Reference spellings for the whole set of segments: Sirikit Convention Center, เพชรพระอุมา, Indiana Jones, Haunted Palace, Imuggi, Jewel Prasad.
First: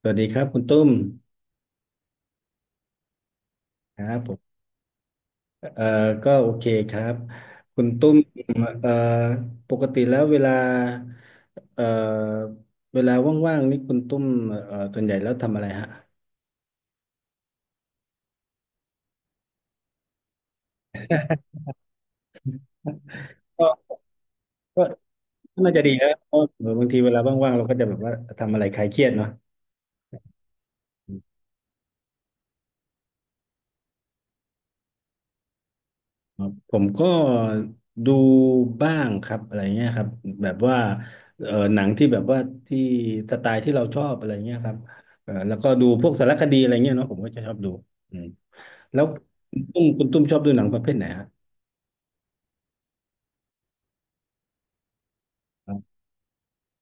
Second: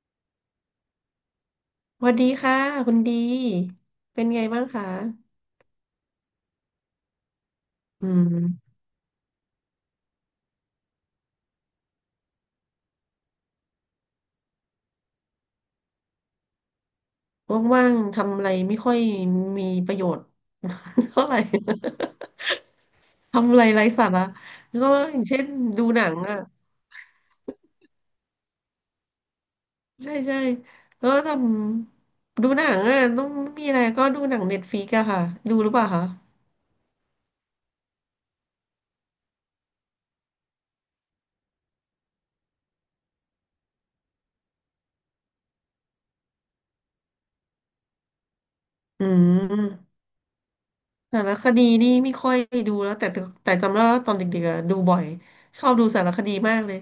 สวัสดีครับคุณตุ้มสวัสดีค่ะคุณดีครับเป็นผไงมบ้างคะเอ่อก็โอเคครับคุณอืตุ้มมเอ่อปกติแล้วเวลาเอ่อเวลาว่างๆนี่คุณตุ้มส่วนใหญ่แล้วทำอะไรฮะว่างๆทำอะไรไม่ค่อยมีประโยชน์ เท่าไหร่ ทำอะไรก็ไร้สาระก็ก็อย่างเช่นน่าจะดูดีหนันะงเพอ่ะราะบางทีเวลาว่างๆเราก็จะแบบว่าทำอะไรคลายเครียดเนาะใช่ใช่แล้วก็ทำดูหนังอ่ะต้องมีอะไรก็ดูหนังเน็ตฟ i ิกอะค่ะดูหรือเปล่าคะครับผมก็ดูบ้างครับอะไรเงี้ยครับแบบว่าหนังที่แบบว่าที่สไตล์ที่เราชอบอะไรเงี้ยครับแล้วก็ดูพวกสารคดีอะไรเงี้ยเนาะผมก็จะชอบดู แล้อืวคุณตุ้มมคุณตุ้มชอบดูหนังประเภทไหนสาฮะรคดีนี่ไม่ค่อยดูแล้วแต่จำได้ว่าตอนเด็กๆอะดูบ่อยชอบดูสารคดีมากเลย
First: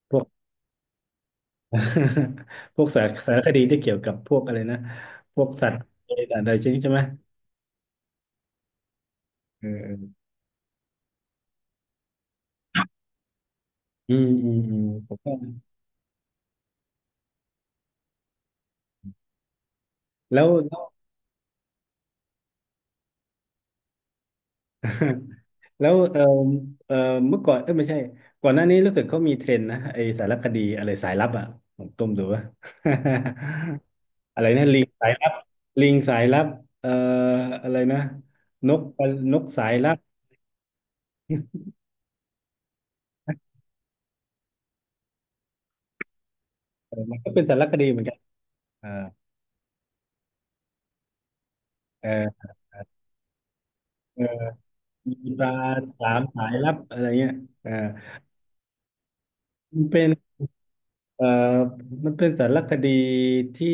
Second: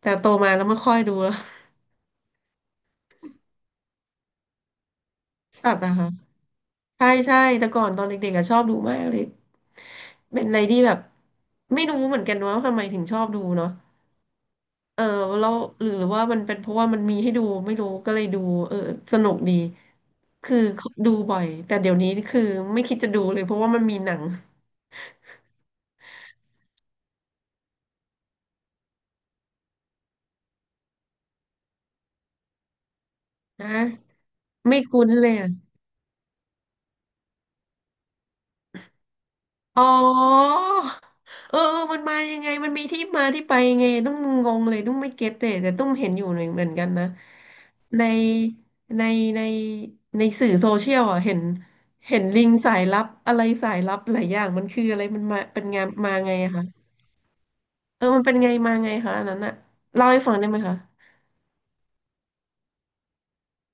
แต่พวก โตมาแล้วไม่ค่อยดูแล้ว พวกสารสารคดีที่เกี่ยวกับพวกอะไรนะพวก สัสัตตว์ว์อะคะ อะไรต่างๆใช่ไหมใช่ใช่แต่ก่อนตอนเด็กๆอะชอบดูมากเลยเออเออเป็นอะไรที่แบบไม่รู้เหมือนกันว่าทำไมถึงชอบดูเนาะเออผมก็แล้วหรือว่ามันเป็นเพราะว่ามันมีให้ดูไม่รู้ก็เลยดูเออสนุกดีแล้วคือแล้วดูบ่อยแต่เดี๋ยวนี้คือไม่คิดจะดูเลยเพราะว่ามันมีหนังแล้วเออเออเมื่อก่อนเออไม่ใช่ก่อนหน้านี้รู้สึกเขามีเทรนด์นะไอสารคดีอะไรสายลับอ่ะผมต้มดูว่า นะอะไรนะลิไม่งคุ้สานยลัเลบยอะ ลิงสายลับเอ่ออะไรนะนกนกสายอ๋ลับอเออเออมันมายังไงมันมีที่มาที่ไปยังไงต้องงงเลยต้องไม่เก็ตเลยแต่ต้องเห็นอยู่หนึ่งเหมือนกันเออนะมันก็เป็นสารคดีเหมือในนกันเออในในในสื่อโซเชียลอ่ะเห็นเอลิงสายลับอะไรสายลับหอ ลายอย่างมันคืออะไรมันมีมาปลาเป็นงานสามามไงสาอะยคะลับอะไรเงี้ยอ่าเออมันเป็นไงมาไงคะอันนั้นอะมันเป็เล่าน ให้ฟังได้ไหมคะเอ่อมันเป็นสารคดีที่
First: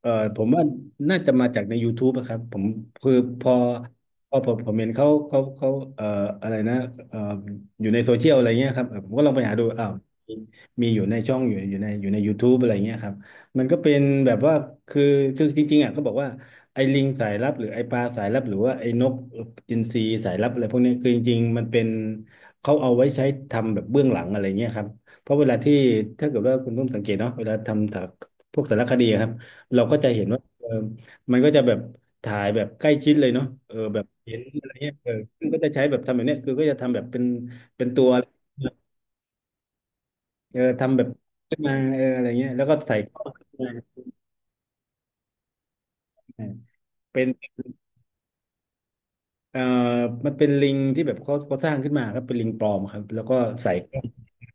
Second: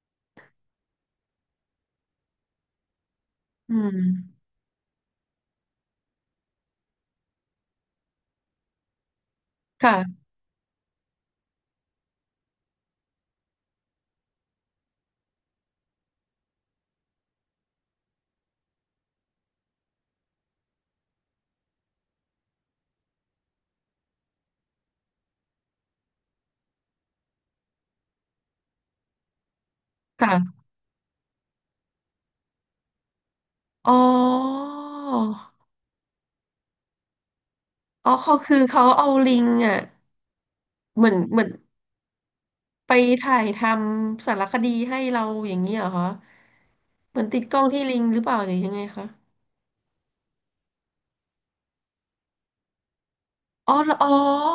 ผมว่าน่าจะมาจากใน YouTube นะครับผมคือพออืพมอผมเห็นเขาเอ่ออะไรนะเอ่ออยู่ในโซเชียลอะไรเงี้ยครับผมก็ลองไปหาดูอ้าวค่ะมีมีอยู่ในช่องอยู่ใน YouTube อะไรเงี้ยครับมันก็เป็นแบบว่าคือคือจริงๆอ่ะก็บอกว่าไอ้ลิงสายลับหรือไอ้ปลาสายลับหรือว่าไอ้นกอินทรีสายลับอะไรพวกเนี้ยคือจริงๆมันเป็นเขาเอาไว้ใช้ทำแบบเบื้องหลังอะไรเงี้ยครับ เพราะเวลาที่ถ้าเกิดว่าคุณนุ่มสังเกตเนาะเวลาทำสารพวกสารคดีอะครับเราก็จะเห็นว่าค่ะเออมันก็จะแบบถ่ายแบบใกล้ชิดเลยเนาะเอออ๋แบบเห็นออะไรเงี้ยเออซึ่งก็จะใช้แบบทำแบบเนี้ยคือก็จะทำแบบเป็นเป็นตัวอ๋อเขาเอาลิงอ่ะเออทำแบเหบมือนเหมือน ขึ้นมาเอออะไรเงี้ยแล้วก็ไปใส่กล้องถ่ายขึ้นทมาำสารคดีให้เราอย่างนี้เหรอคะเหมืเป็อนนติดกล้องที่ลิงหรือเปล่าหรือยังไงคะเอ่อมันเป็นลิงที่แบบเขาสร้างขึ้นมาครับเป็นลิงปลอมครับแล้วก็ใส่อ๋อเหรกอล้อง อ๋อ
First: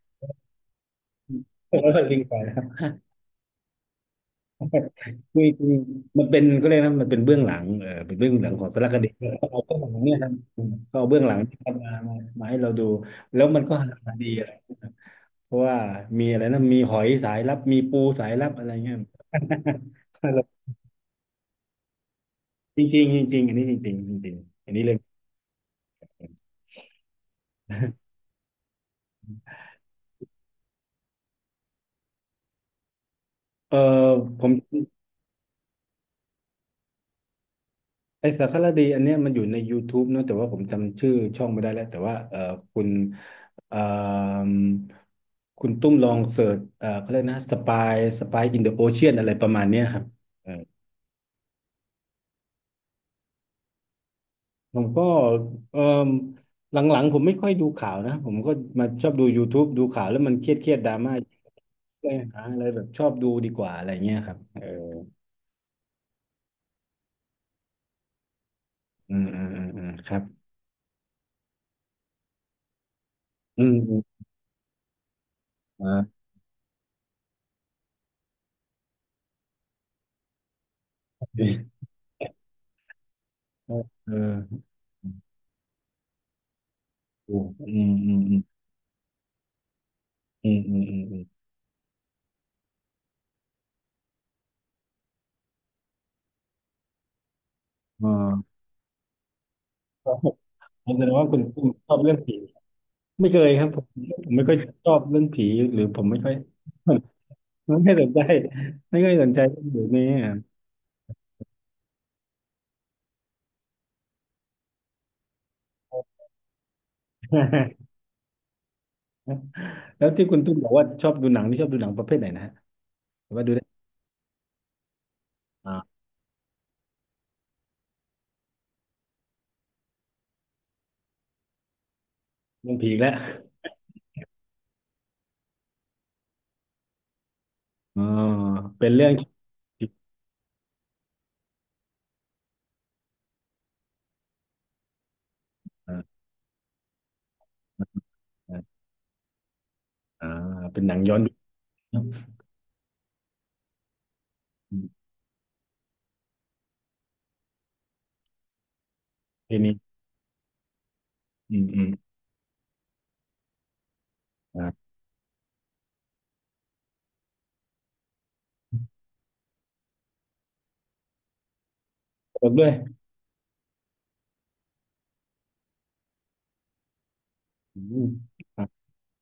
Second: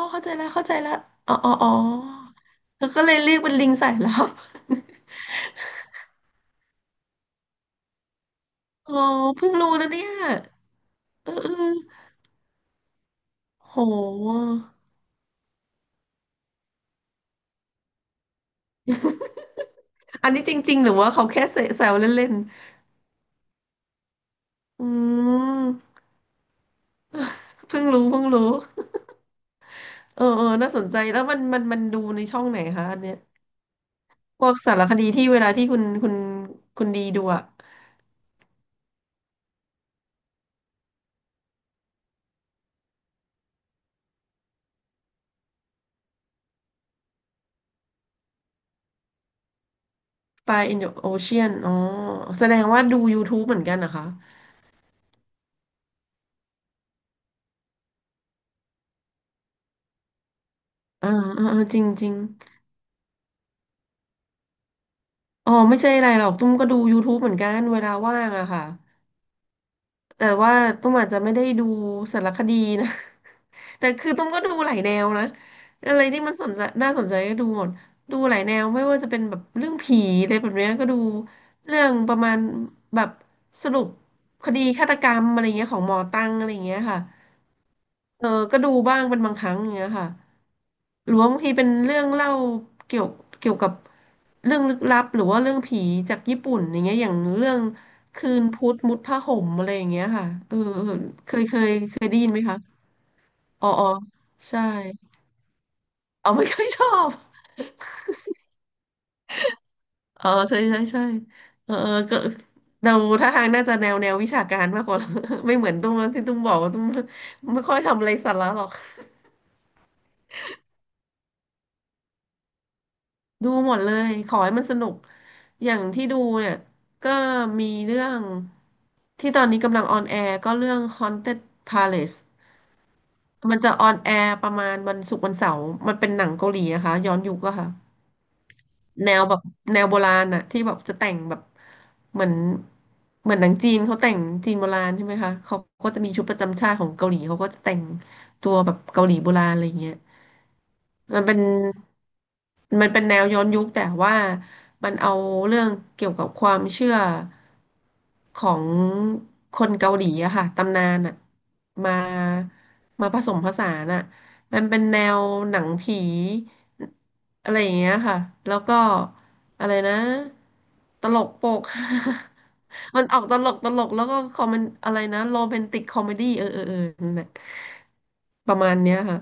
เข้าใจแล้วเข้าใจแล้ว อ๋ออ๋ออ๋ อแล้วก็ลิงไปนะครับ แล้วก็เลยเรียกเป็นลิงสา ยลับคืคือมันเป็นก็เขาเรียกนะมันเป็นเบื้องหลังเออเป็นเบื้องหลังของสารอ๋คอดีเขาเพิ่งเอารู้เบื้องหลันะงเนี่ยเนี่ยนะเขาเอาเบื้องเอหลังอเออมามามาให้เราดูแล้วมันโก็หาดีหอะไรเพราะว่ามีอะไรนะมีหอยสายลับมีปูสายลับอะไรเงี้ย อันนี้จ ริงๆหรือว่าเขาแค่เสแซวเล่นจริงจริงจริงๆอันนี้จริงๆจริงๆอันๆนี้อืเรื่องมเพิ่งรู้เพิ่งรู้เออเออน่าสนใจแล้วมันดูในช่องไหนคะอันเนี้ยเออผพวม กสารคดีที่เวลาที่คุณดีดูอะ ไอสารคดีอันเนี้ยมันอยู่ใน YouTube เนอะแต่ว่าผมจำชื่อช่องไม่ได้แล้วแต่ว่าคุณเอ่มคุณตุ้มลองเสิร์ชเขาเรียกนะสปายสปายอินเดอะโอเชียนอะไรประมาณเนี้ยครับเอปอลา in the ocean อ๋อแสดงว่าดู YouTube เหมือนกันนะคะผมก็เอ่มหลังๆผมไม่ค่อยดูข่าวนะผมก็มาชอบดู YouTube ดูข่าวแล้วมันเครียดเครียดดราอ่าม่าอ่าอ่าจริงจเลริงยหาอะไรแบบชอบดูดีกว่าอะไรเงี้ยครับเอออ๋อไม่ใช่อะไรหรอก ตุ้มก็ดู YouTube เหมือนกันเวลาว่างอะค่ะครับแต่ว่าตุ้มอาจจะไม่ได้ดูสารคดีนะ อืม แต่อืมคือตุ้มก็ดูหลายแนวนะอ่อะไราที่มันสนใจน่าสนใจก็ดูหมด ดูหลายแนวไม่ว่าจะเป็นแบบเรื่องผีอะไรแบบเนี้ยก็ดูเรื่องประมาณแบบสเอรุอปเออคดีฆาตกรรมอะไรเงี้ยของหมอตั้งอะไรเงี้ยค่ะอืมอืมอืเออมก็ดูบ้างเป็นบางครั้งอย่างเงี้ยค่ะ อืมอืมอืมหรือือมว่าบางทีเป็นเรื่องเล่าเกี่ยวเกี่ยวกับเรื่องลึกลับหรือว่าเรื่องผีจากญี่ปุ่นอย่างเงี้ยอย่างเรื่องอ๋คืนอ พุธมุดผ้าห่มอะไรอย่างเงี้ยครับค่ะผมเออเออแสดงว่าคุณคุณชอเคบยเรื่อได้งยินผีไหมคะไม่เคยครัอ๋อบผอ๋มอผมไม่ค่อยใช่ชอบเรื่องผีหรือผมไม่อ๋ค่ออย ไม่ค่อยชอบ ไม่ค่อยสนใจไม่ค่อยสนใจเรื่องแบบนี้อ๋ออะ ใช่ใช่ใช่เออเออก็เราท่าทางน่าจะแนวแนววิชาการมากกว่า ไม่เหมือนตุ้มที่ตุ้มบอกว่าตุ้มไม่ค่อย ทำอะไรสาระหรอก แล้วที่คุณตุ้มบอกว่าชอบดูหนังที่ชอบดูหนังประเภทไหนนะฮะหรือว่าดูดูได้หมดเลยขอให้มันสนุกอย่างอ่าที่ดูเนี่ยก็มีเรื่องที่ตอนนี้กำลังออนแอร์ก็เรื่อง Haunted Palace เรื่องผีอีกแล้วมันจะออนแอร์ประมาณวันศุกร์วันเสาร์มันเป็นหนังเกาหลีนะคะย้อนยุคอะค่ะอ๋อเป็นเรื่อแนงวแบบแนวผีโบราณอะที่แบบจะแต่งแบบเหมือนเหมือนหนังจีนเขาแต่งจีนโบราณใช่ไหมคะเขาก็จะมีอ่าชุดประจำชาติของเกาหลีเขาก็จะแต่งตัวแบอ่าบเกาหลีโบราณอะไรอย่างเงี้ย อ่าเป็นหนังย้อนมันยุเป็คนเนอะมันเป็นแนวย้อนยุคแต่ว่าอืมันมเอาเรื่องเกี่ยวกับความเชื่อของทีคนี้นเกาหลีอะค่ะตำนานอะอืมอืมมามาผสมผสานอะมันเป็นอ่าแนวหนังผีอะไรอย่างเงี้ยค่ะแล้วก็อะไรนะตลกโปก จบด้วย มันออกตลกตลกแล้วก็คอมเมนอะไรนะโรแมนติกคอมเมดี้เออเออเออนั่นแหละอืมปคระรับมาณเนี้ยค่ะ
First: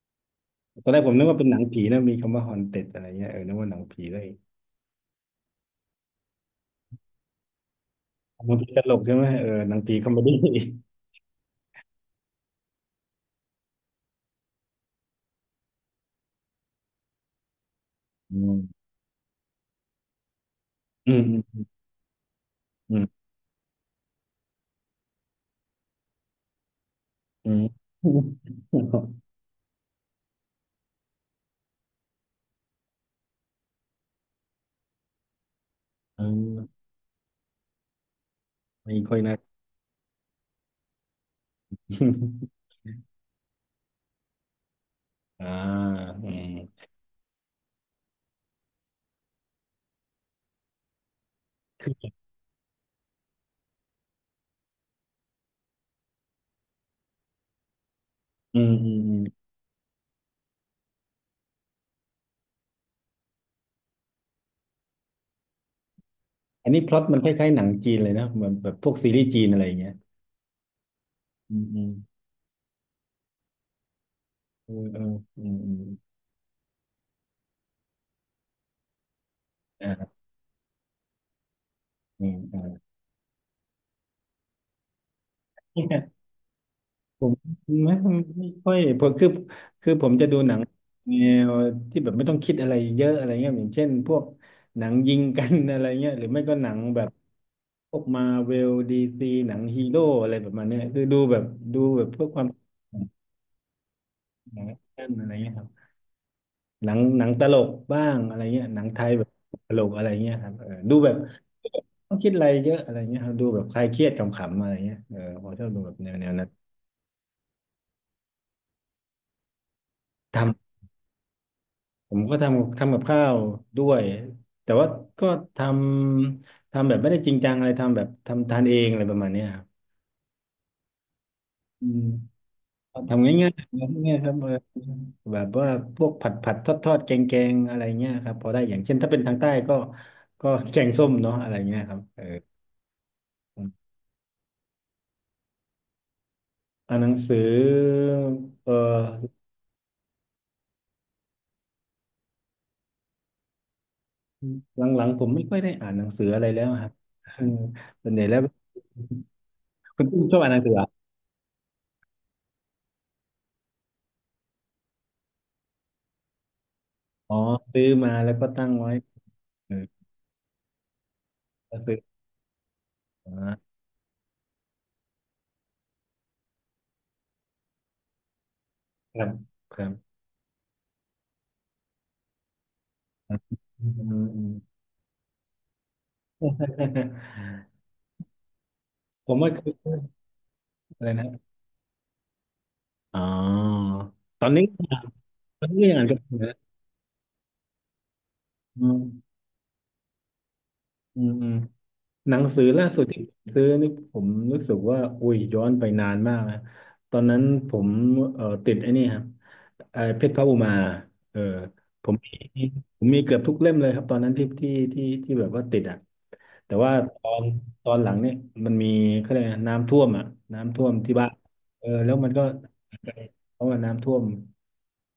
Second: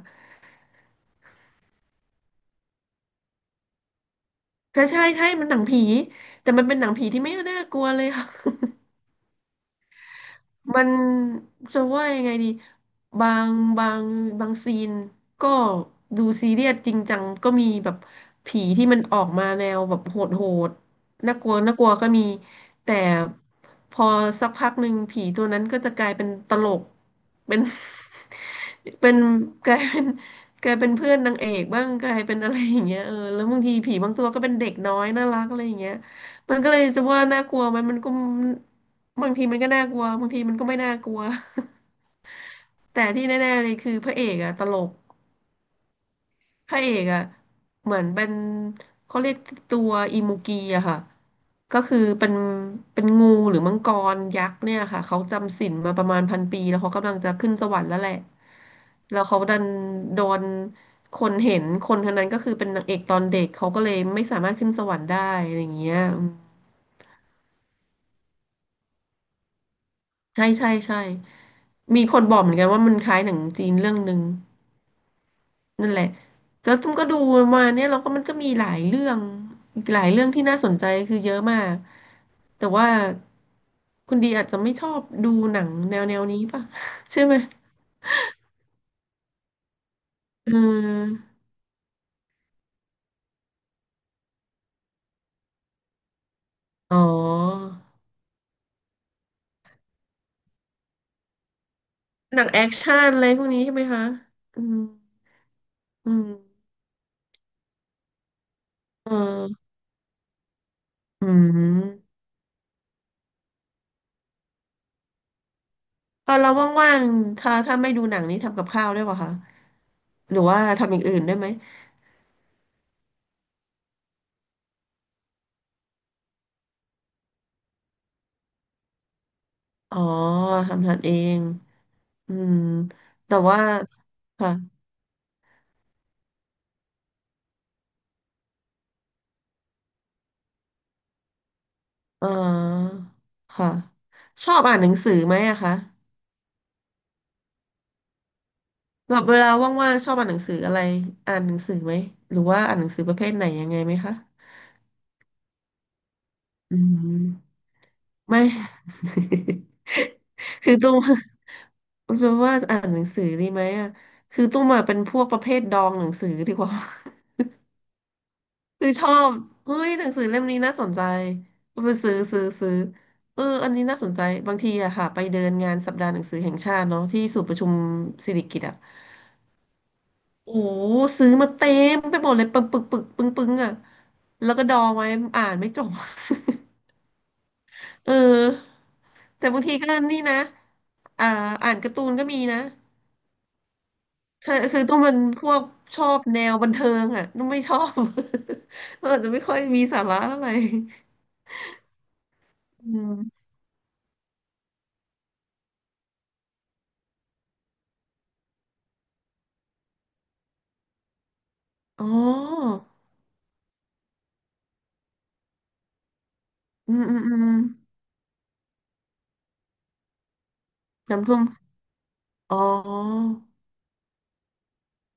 ตอนแรกผมนึกว่าเป็นหนังผีนะมีคำว่าฮอนเต็ดอะไรเงี้ยเออนึกว่าหนังผีเลยใช่ใช่ใช่มันหนังผี แต่มันเป็นหนังผีที่ไม่น่ากลัวเลยค่ะ หนังผี ตลกใช่ไหมเออหนังผีคอมเมดี้ มันจะว่ายังไงดีบางบางบางซีนก็ดูซีเรียสจริงจังก็มีแบบอืผีที่มมันออกมาแนวแบบโหดโหดอืมน่ากลัวอืมน่ากลัวก็มีอืแต่มพอสักพักหนึ่งผีตัวนั้นก็จะกลายเป็นตลกอืเป็น ม เป็นกลายเป็นกลายเป็นเพื่อนนางเอกบ้างกลายเป็นอะไรอย่างเงี้ยเออแล้วบางทีผีบางตัวก็เป็นเด็กน้อยน่ารักอะไรอย่างเงี้ยเอมันก็เลยมจะว่าน่ากลัวไหมมันก็ ไม่ค่อยบางน่าทีมันก็น่ากลัวบางทีมันก็ไม่น่ากลัว แต่ที่แน่ๆเลยคือพระเอกอะตลกอ่าอืมพระเอกอะเหมือนเป็นเขาเรียกตัวอิมูกีอะค่ะก็คือเป็นเป็นงูหรือมังกรยักษ์เนี่ยค่ะเขาจำศีลมาประมาณ1000 ปีแล้วเขากำลังจะขึ้นสวรรค์แล้วแหละอืมอืมอืแล้วเขามดันโดนคนเห็นคนคนนั้นก็คือเป็นนางเอกตอนเด็กเขาก็เลยไม่สามารถขึ้นสวรรค์ได้อะไรอย่างเงี้ยอืมอันนี้พล็อตมันคล้ายๆหนังจีนเลยนะเหมือนแบบพวกซีรีส์จีนอะไรอย่างเงี้ยใช่ใช่ใช่อืมอืมมีคนบอกเหมือนกันว่ามันคล้ายหนังจีนเรื่องหนึ่ง เออเอออืมอืมนั่นแหละแล้วตุ้มก็ดูมาเนี่ยเราก็มันก็มีหลายเรื่องหลายอ่าเรื่องที่น่าสนใจคือเยอะมากอ่าแต่ว่าคุณดีอาจจะไม่ชอบดูหนังเนี่แนยวแนวนี้ป่ะ ใช่ผไหมมไม่ไม่ค่อยผมคือคือผมจะดูเหนังแนออวที่แบบไม่ต้องคิดอะไรเยอะอะไรเงี้ยอย่างเช่นพวกหนังยิงกันอะไรเงี้ยหรือไม่ก็หนังอ๋แบบ อพวกมาเวลดีซีหนังฮีโร่อะไรประมาณเนี้ยคือดูแบบเพื่อคหนัวามงแอคชั่นอะไรพวกนี้ใช่ไหมคะหอืนังแอมคชั่นอะไรเงี้ยครับอืมหนังตลกบ้างอะไรเงี้ยหนังไทเยแบบออตลกอะไรเงี้ยครับเออดูแบบอืต้อมงคิดอะไรเยอะอะไรเงี้ยครับดูแบบคลายเครียดขำๆอะไรเงี้ยเออผมชอบดูแบบแนวแนเอวอนั้นเราว่างๆถ้าถ้าไม่ดูหนังนี้ทำกับข้าวได้วยป่ะคะหรือว่าททำอย่างอื่นได้ไหมำผมก็ทำกับข้าวด้วยแต่ว่าก็ททำแบบไม่ได้จริงจังอะไรทำแบบทำทานเองอะไรประมาณเนี้ยครับอ๋อทำทานเองอืม อืมทำแต่ง่ายว่าๆง่ายๆครับเอค่ะ อแบบว่าพวกผัดทอดแกงแกงๆอะไรเงี้ยครับพอได้อย่างเช่นถ้าเป็นทางใต้ก็แกงส้มเนาะอะไรเงี้ยครับเอออ๋อค่ะชอบอ่านหนังสือไหมอะคะอ่านหนังสือเอแบบอเวลาว่างๆชอบอ่านหนังสืออะไรอ่านหนังสือไหมหรือว่าอ่านหนังสือประเภทไหนยังไงไหมคะหลังๆผมไม่ค่อยได้อ่านหนังสืออะไรแล้วอืครับเออมส่วนใหญ่แล้วไม่ คุณตุ้มชอบอ่านหนัง สืคืออเหรอตุ้มจะว่าอ่านหนังสือดีไหมอะคือตุ้มอะเป็นพวกประเภทดองหนังสือดีกว่า อ๋อซื้อมาแล้วก็ตั้ง คือไว้ชอบเอเฮ้อยหนังสือเล่มนี้น่าสนใจก็ก็ไปซื้อซื้อซื้อซื้อมเออาอันนี้น่าสนใจบางทีอะค่ะไปเดินงานสัปดาห์หนังสือแห่งชาติเนาะที่ศูนย์ประชุมสิริกิติ์อะ ครับครับโอ้ซื้อมาเต็มไปหมดเลยปึงปึงปึงปึงปึงอ่ะอืแล้วก็ดม องไว้อ่านไม่จบ เออ ผมแต่ว่าบางคือทีก็นี่นะอะไรนะอ่าอ่านการ์ตูนก็มีนะอ๋อตอนใช่นี้ คือมันต้องเป็นพวกก็อย่างชนั้อนก็บได้แนวนะบันเทิงอ่ะต้องไม่ชอบ อื เราอาจจะมไม่ค่อยมีสาระอะไรอืมอืมหนังสือล่าอืสุดที่ผมมซื้อนี่ผมรู้สึกว่าอุ้ยย้อนไปนานมากนะตอนนั้นผมติดไอ้นี่ครับไอ้เพชรพระอุมาเอออ๋ผอมมีผมมีเกือบทุกเล่มเลยครับตอนนั้นที่แบบว่าติดอ่ะแต่ว่าอืมอืมตออืนมตอนหลังเนี่ยมันมีเขาเรียกอะไรน้ำท่วมอ่ะน้ำท่วมที่บ้าน้ำนท่วมเออแล้วมันก็อ๋อ เพราะว่าน้ำท่วม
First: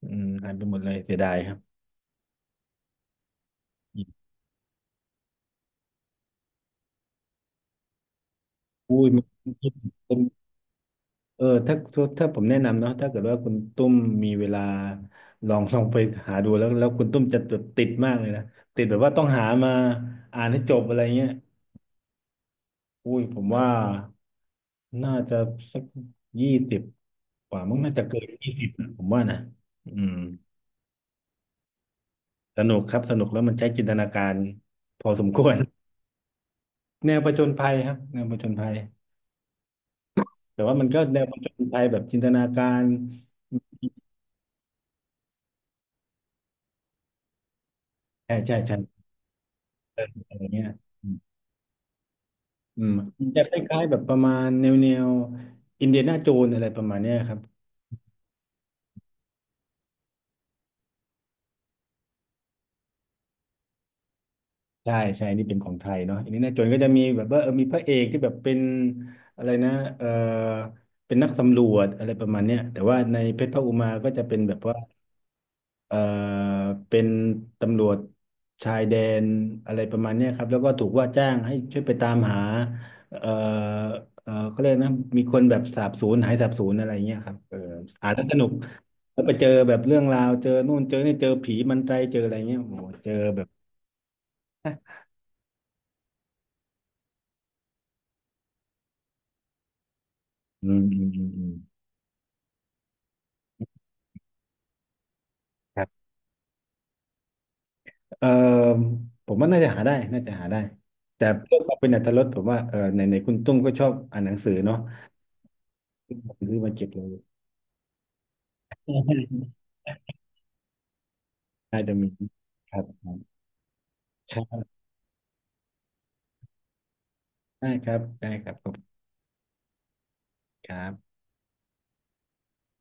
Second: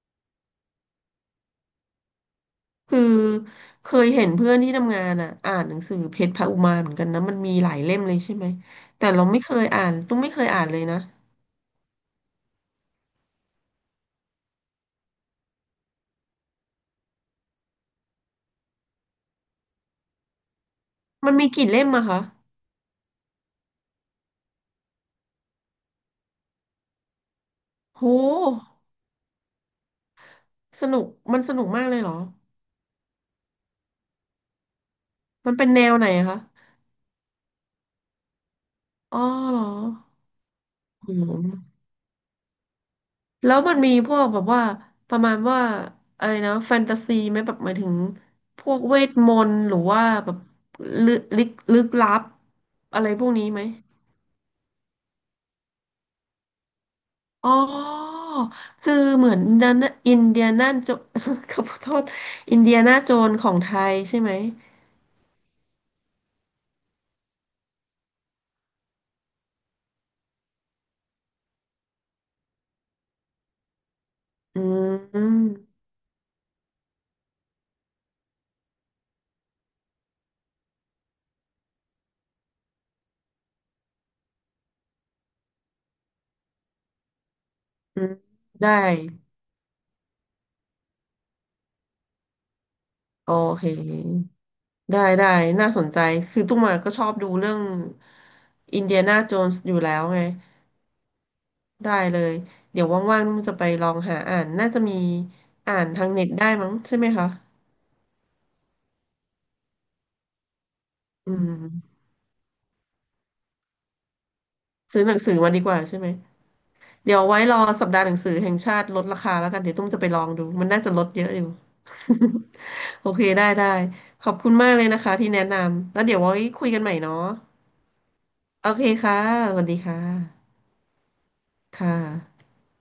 อืมหายไปหมดเลยเสียดายครับคือเคยเห็นเพื่อนที่ทำงานอ่ะอ่านหนังสือเพชรพระอุมาเหมือนกันนะมันมีหลายเล่มเลยใช่ไหมอุ้แต่ยมัน เราไม่เคยอ่านตุ้มไม่เคยอ่านเลยนะเออถ้าผมแนะนำเนาะถ้าเกิดว่าคุณตุ้มมีเวลาลอง ลองไปหาดูแล้วคุณตุ้มจะแบบติดมากเลยนะติดแบบว่าต้องหามาอ่านให้จบอะไรเงี้ยมันมีกี่เล่มอะคะอุ้ยผมว่าน่าจะสักยี่สิบกว่ามั้งน่าโจะเกินยี่สิบหนะผมว่านะอืมสนุกมันสนุกมากเลยเหรอสนุกครับสนุกแล้วมันใช้จินตนาการพอสมควมันร เป็นแนวไหนอะคะ แนวผจญภัยครับแนวผจญภัยอ๋อเหรอแต่ว่ามันก็อืแนวผจญมภัยแบบจินตนาการแล้วมันมีพวกแบบว่าประมาณว่าอะไรนะแฟนตาซีไหมแบบหมายถึงใช่ใช่พวใช่กเวทมนต์หรือว่าแบอะบไรเงี้ย ลึกลึกลึกลับอืมอะไรพมัวนกจะนี้คไหม ล้ายๆแบบประมาณแนวอินเดียนาโจนอะไรประมาณเนี้ยครับอ๋อคือเหมือนนันอินเดียนาโจ ขอโทษอินเดียนาโจนของไทยใช่ไหมใช่ใช่นี่เป็นของไทยเนาะอินเดียนาโจนก็จะมีแบบว่าเออมีพระเอกที่แบบเป็นอะไรนะเออเป็นนักสำรวจอะไรประมาณเนี้ยแต่ว่าในเพชรพระอุมาก็จะเป็นแบอืบว่ามเออเป็นตำรวจชายแดนอะไรประมาณเนี้ยครับแล้วก็ถูกว่าจ้างให้ช่วยไปตามหาเออเออเขาเรียกนะมีคนแบบสาบสูญหายสาบสูญอะไรเงี้ยครับเอออือ่านมแล้วสนุก ได้แล้วไปเจอแบบเรื่องราวเจอนู่นเจอนี่เจอผีมันไตรเจออะไรเงี้ยโอ้โหเจอโอแบบเคได้ได้น่าสนใจคือตุ้มมาก็ชอบดูเรื่องอินเดียนาโจนส์อยู่แล้วไงอืมอืมอืมอืมได้เลยเดี๋ยวว่างๆตุ้มจะไปลองหาอ่านน่าจะมีอ่าครันทาบงเน็ตได้มั้งใช่ไหมคะเออผมว่าน่าจะหาได้น่าจะหาได้แต่อืเพื่อความเป็นอมรรถรสผมว่าเออไหนไหนคุณตุ้มก็ชอบอ่านหนังสือเนาะซื้อหนังสือมาดีกว่าใช่ไหม ซื้อมาเก็บเลเดี๋ยย วไว้รอสัปดาห์หนังสือแห่งชาติลดราคาแล้ว กันเดี๋ยวตุ้มจะไปลองดูมันน่าจะลดเยอะอยู่ น่าจะมีครับ โอเคได้ได้ขอคบรับคุณมากใช่เลยนะคะที่แนะนำแล้วเดี๋ยวไว้คุยกันใหม่เนาะได้ครับได้ครับขโออบคุเคณค่ะสวัสดีค่ะครับค่ะ